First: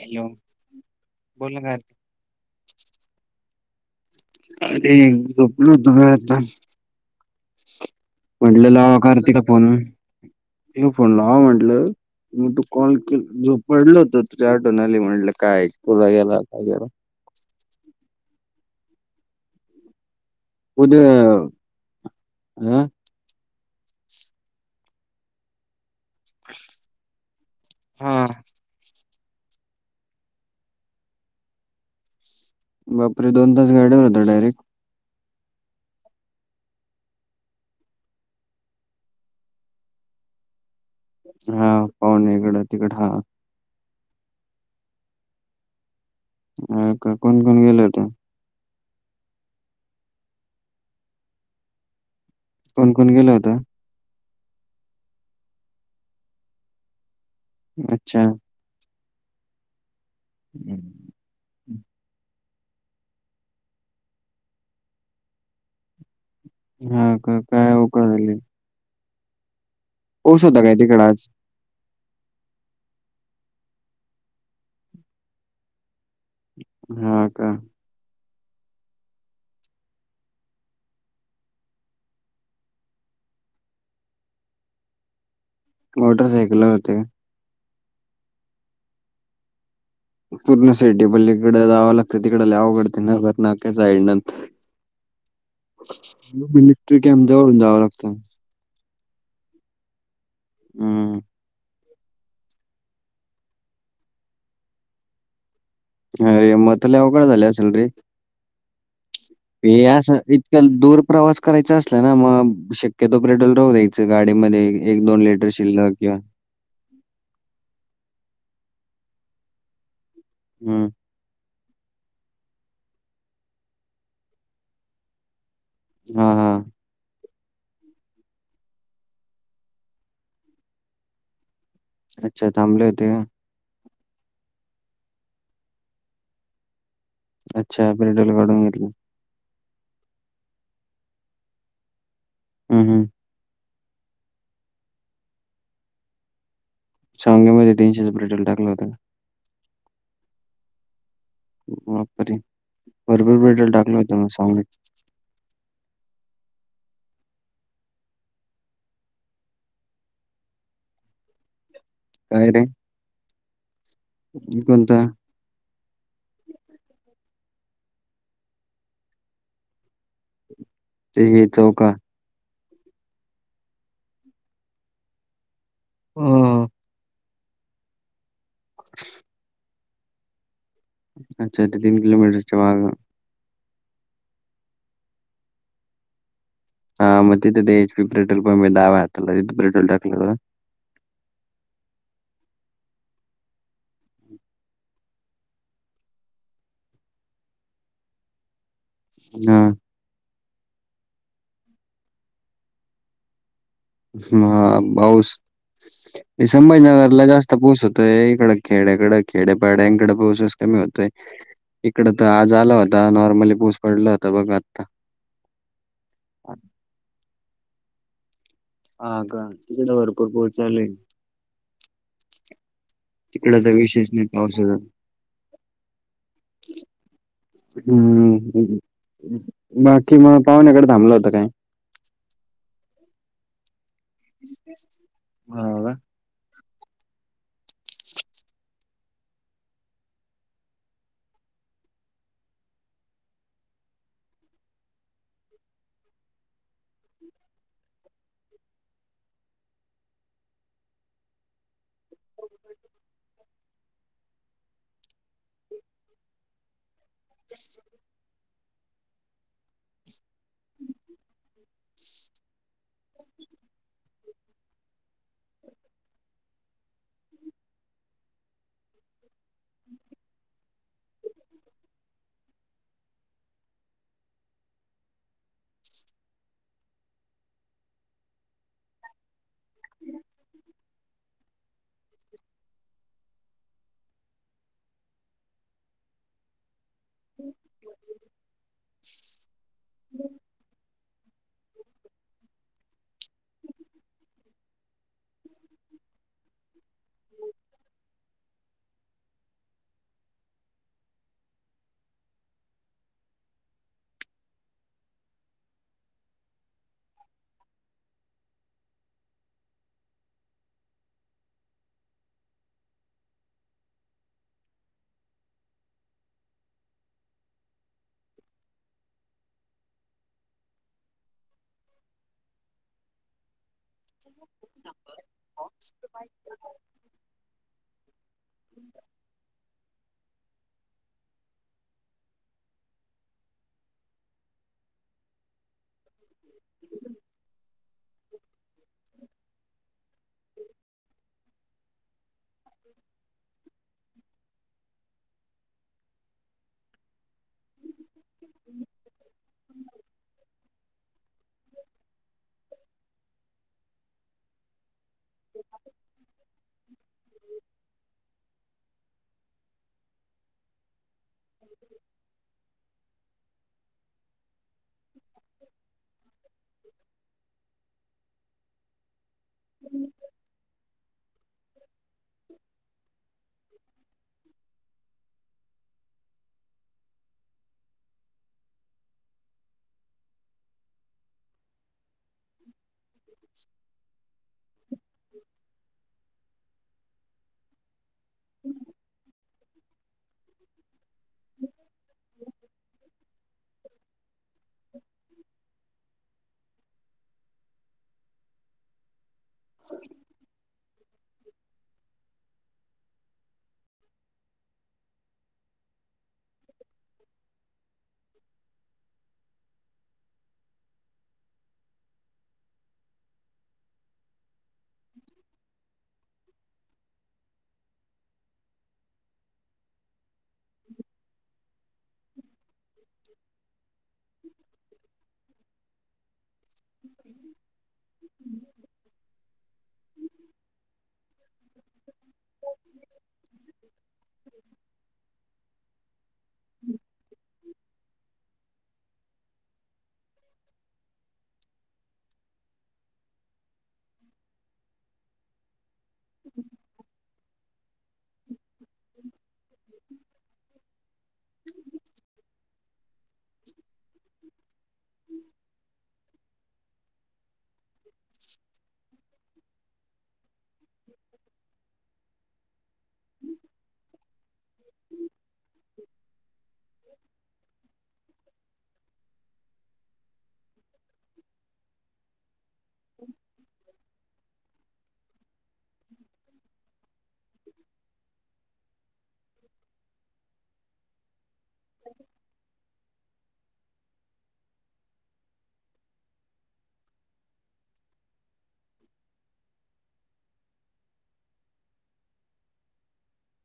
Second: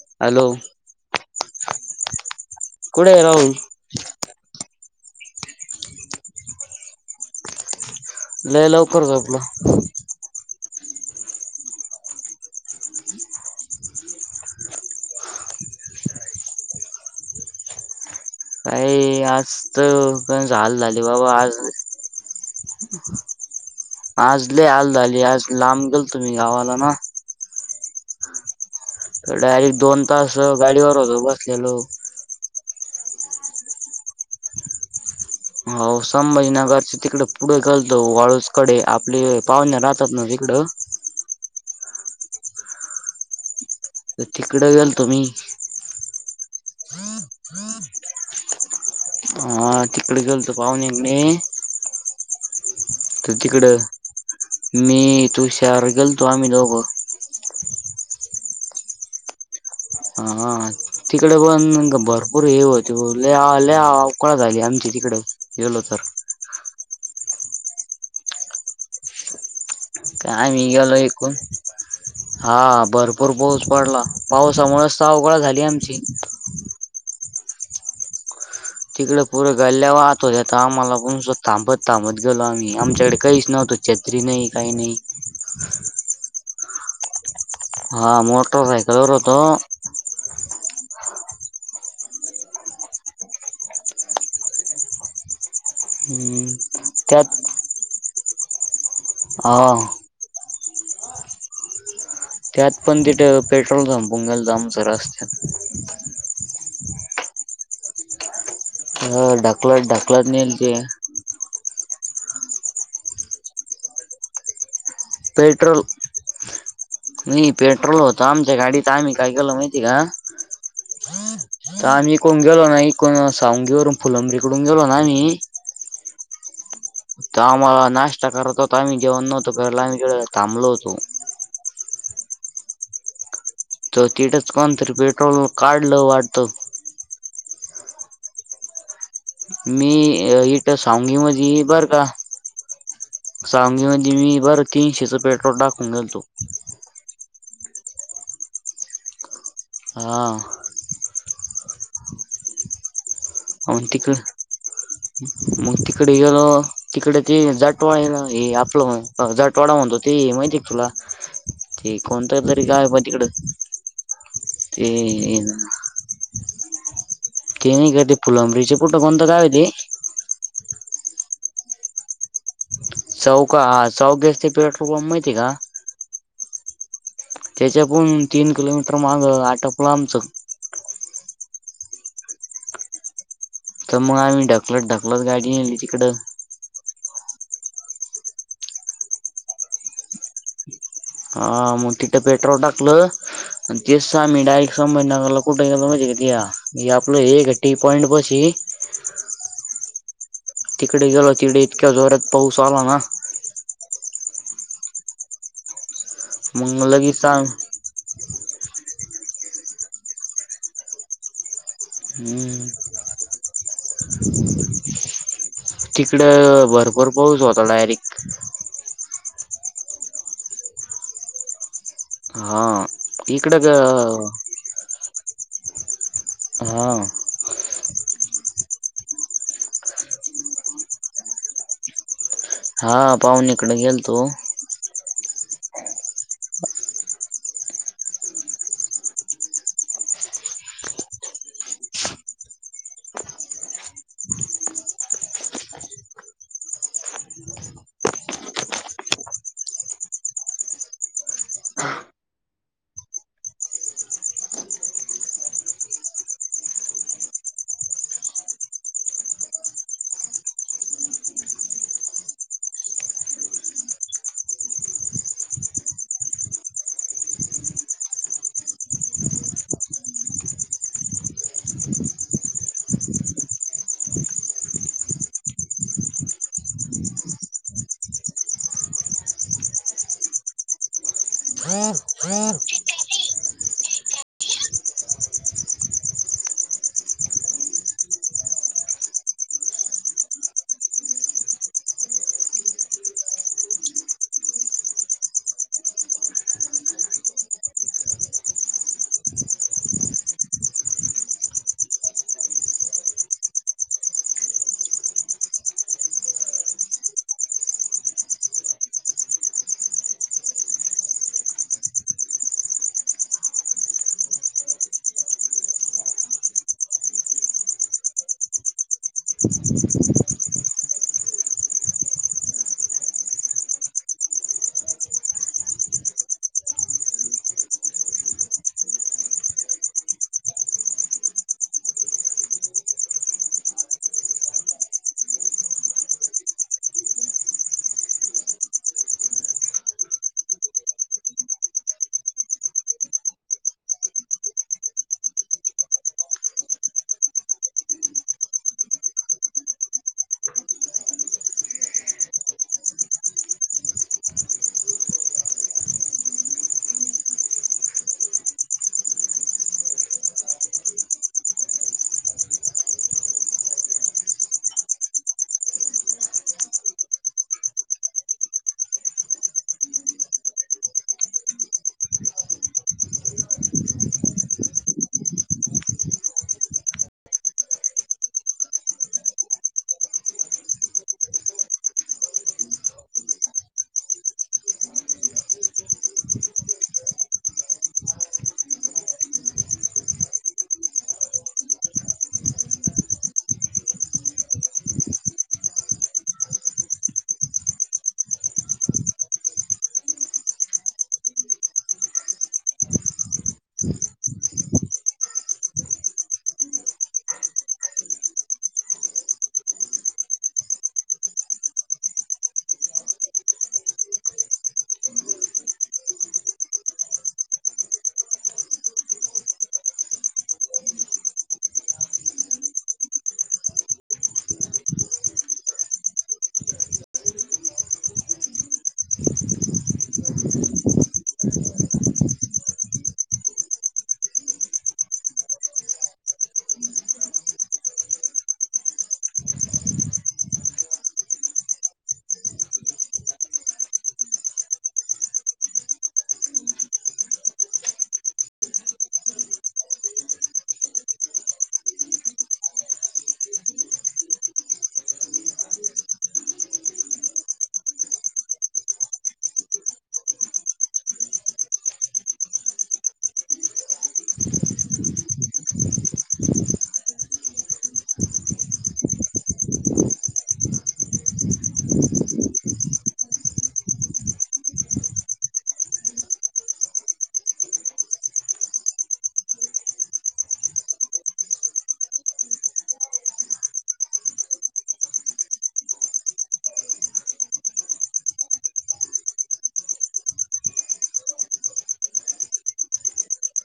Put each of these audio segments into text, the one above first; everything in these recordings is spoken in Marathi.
हॅलो बोल कार कुठे गेला अरे झोपलो होतो आता म्हटलं लय लावा लवकर करत झोपला का फोन त फोन लाव म्हंटलं मग तू कॉल के जो पडलं होत तुझं आठवण आली म्हटलं काय तुला गेला काय गेला काही असतं तर पण हाल उद्या झाले बाबा आज हा. आज लय हाल झाले आज लांब गेलतो मी गावाला ना हा तर डायरेक्ट दोन तास गाडीवर होतो बसलेलो. बापरे दोन तास गाडीवर होता डायरेक्ट हो संभाजीनगरची तिकडे पुढे घालतो वाळूजकडे आपली पाहुण्या राहतात ना तिकडं हा पाहणे कड तिकडं हा तर तिकडे गेल मी अ का कोण कोण गेलं होत? ह तिकडे गेल तू पाहुण्यांनी कोण कोण गेलं तर होत तिकडं मी तुषार गेल तो आम्ही दोघं अच्छा हा तिकडे पण भरपूर हे होते लय अवकळ झाली आमची तिकडे गेलो तर हा का काय आकळ झाली? का पाऊस होता आम्ही काय गेलो तिकड आज इकडुन हा भरपूर पाऊस पडला पावसामुळेच आवकाळ झाली आमची हा का तिकडं पुरे गाल्ल्या वाहतो त्या आम्हाला पणो थाबत थांबत गेलो आम्ही आमच्याकडे काहीच नव्हतो. छत्री नाही काही नाही मोटरसायकल ला होते. हा मोटर सायकलवर होतो पूर्ण सिटीपलीकड जावं लागतं तिकडं लय अवघड न कर नाक साईडनंतर हम्म मिनिस्ट्री कॅम्प त्यात जवळून जाव लागतं हा हम्म त्यात पण तीट पेट्रोल संपूण गेलत आमचं रस्त्यात. अ रे मत लय अवघड झाले असेल रे. हे ढकलत अस ढकलत नेल इतक ते दूर प्रवास करायचा असला ना मग शक्यतो पेट्रोल राहू द्यायचं गाडीमध्ये. एक दोन लिटर पेट्रोल शिल्लक किंवा नाही पेट्रोल होत आमच्या गाडीत आम्ही काय केलं माहिती का हम्म. [inaudible] त आम्ही एकूण गेलो ना एकूण सोंगी वरून फुलंब्री कडून गेलो ना आम्ही हा हा. आम्हाला नाश्ता करत होतो आम्ही जेवण नव्हतो करल आम्ही इकड थबलो होतो. अच्छा थांबले होते का. त तिटच कोण तरी पेट्रोल काढलं वाटतं अच्छा पेट्रोल काढून घेतली. मी इट सॉगी मधी बर का हम्म हम्म. सांगी मध्ये मी बर तीनशेच पेट्रोल टाकून गेलतो सांगली मध्ये तीनशेच पेट्रोल टाकलं होत. हा. बापरे भरपूर पे आउन तिकडं मग तिकडे गेलो तिकडे ते जाटवाड हे आपलं जाटवाडा म्हणतो ते माहिती ये का तुला? ते काय रे? कोणतरी गाव ये पहा तिकडं. कोणता? ते नाही का ते फुलंब्रीच कुठं कोणत गावे ते. ते हे चौका. चौका हा चौकेस ते पेट्रोल पंप माहिती आहे का. हम्म. त्याच्या पण तीन किलोमीटर माग आटपलं आमचं. अच्छा इथ तीन किलोमीटरच्या माग. तर मग आम्ही ढकलत ढकलत गाडी नेली तिकडं. हा मग तिथे ते एच पी पेट्रोल पंप ये डाव्या हाताला तिथे पेट्रोल टाकलं होतं का. हा मग तिथं पेट्रॉल टाकलं आणि तेच आम्ही डायरेक्ट संभाजीनगरला कुठे गेलो माहितीये का त्या हे आपलं हे का टी पॉईंट पाशी. हम्म. तिकडे गेलो तिकडे इतक्या जोरात पाऊस आला ना म बाऊस हे मग लगेच संभाजीनगरला सांग जास्त पाऊस ये य इकड खेड्याकड खेडेपाड्यांकडे पाोसेस कमी होतय इकड तर आज हम्म आला होत आता नॉर्मली पाऊस पडला होता बघ आता तिकडं भरपूर पाऊस होता डायरेक्ट. हा का ति [unintelligible] भरपूर पोहोचालय. हा इकडं इकडे काही ग विशेष नाही पाऊस एवढ. हा. हम्म बाकी मग पाहुण्याकडे थांबलं होत काय. हा पाहुन इकडे गेल तो. मला. [unintelligible] हॅलो [inaudible] [inaudible] [inaudible] [inaudible] [inaudible] हं. [unintelligible] सरी [unintelligible] [inaudible] ह [inaudible] ह [inaudible] हम्. [inaudible] ह [inaudible] [unintelligible] [inaudible] [inaudible]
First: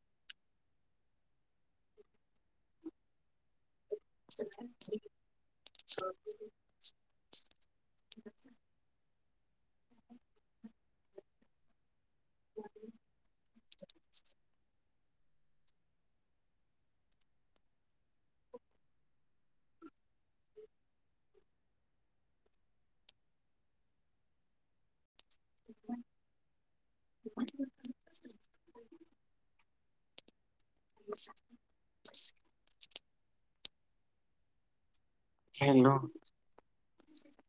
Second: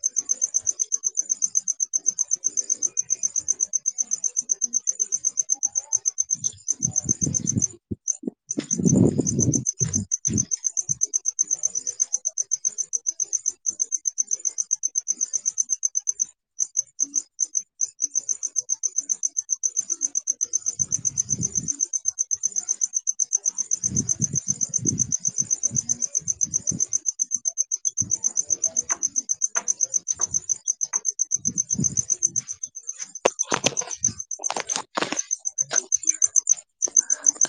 [inaudible] [unintelligible] [unintelligible] [inaudible] [inaudible] [inaudible] अा [unintelligible] हन [unintelligible]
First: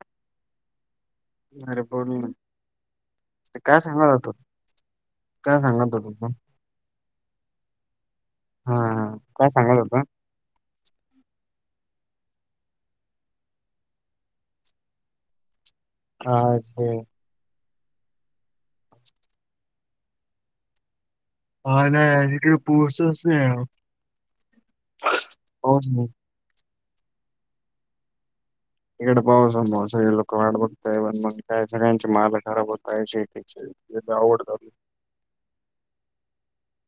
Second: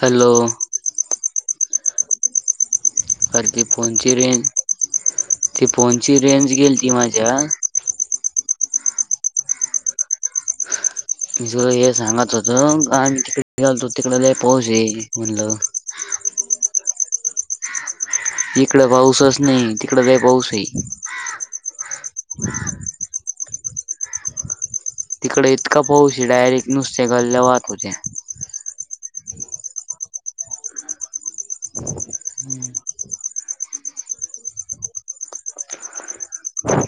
हॅलो? अरे बोलना. अरे ती फोनची रेंज, काय ती सांगत होतो फोनची तू? रेंज गेल ती माझ्या. हा हा काय सांगात होता? मी तुला हे सांगत होतो, आम्ही तिकडे निघाल तो तिकड लई पाऊस ये म्हणलं. हा तेे. इकड पाऊसच नई, तिकड लई पाऊस ये. हाना इकडे पाऊसच नहीं यार. तिकडे इतका पाऊस ये, डायरेक्ट नुसत्या गल्ल्या वाहत होत्या. इकडे पाउसामुळे सगळे लोक वाढ बघताय, पण काय सगळ्यांची माल खराब होताय शेतीचे. लईच अवघड चालूये.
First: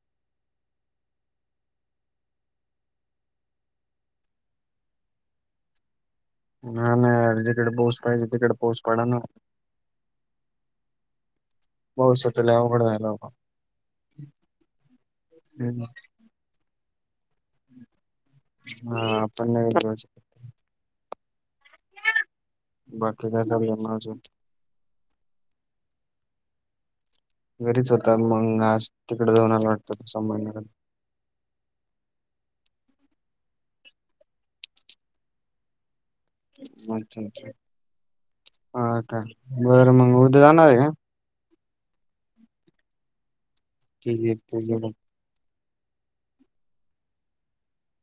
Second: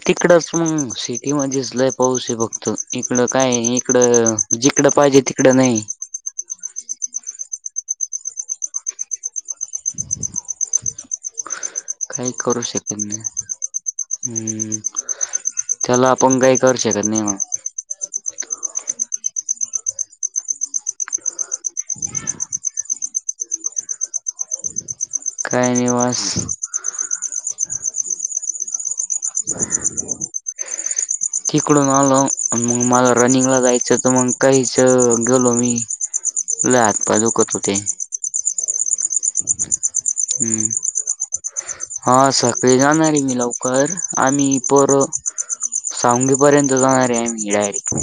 तिकडच मग सिटी मध्येच लई पाऊस ये बघत इकड काय इकडं. जिकडं पाहिजे, तिकड नई. हा ना यार जिकडे पाऊस पाहिजे, तिकडे पाऊस पडा ना. [inaudible] काही लय करू अवघड शकन झालं नाही, बाबा. हम्म त्याला. कोण काय शकत नई मग. हा आपण नइ करू शकत. बाकी काय चालाय मग अजून? काय नई बस. घरीच होता, मग आज तिकडे जाऊन आला वाटतं संभाजीनगर. तिकडून आलो, मग मला रनिंग ला जायचं त मग काहीच गेलो मी. हो [unintelligible] [inaudible] [unintelligible] ्छच् हा काय, बर मग उद्या हम्म जाणार ये का? हा सकाळी जाणार ये मी लवकर ठीक आहे आम्ही ठीक आहे पोरं. सांगवी पर्यंत जाणार ये आम्ही डायरेक्ट.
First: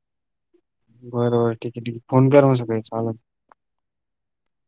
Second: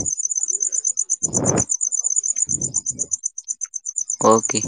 बरबर ठीक ठीक, फोन कर मग सकाळी सहाला ओके.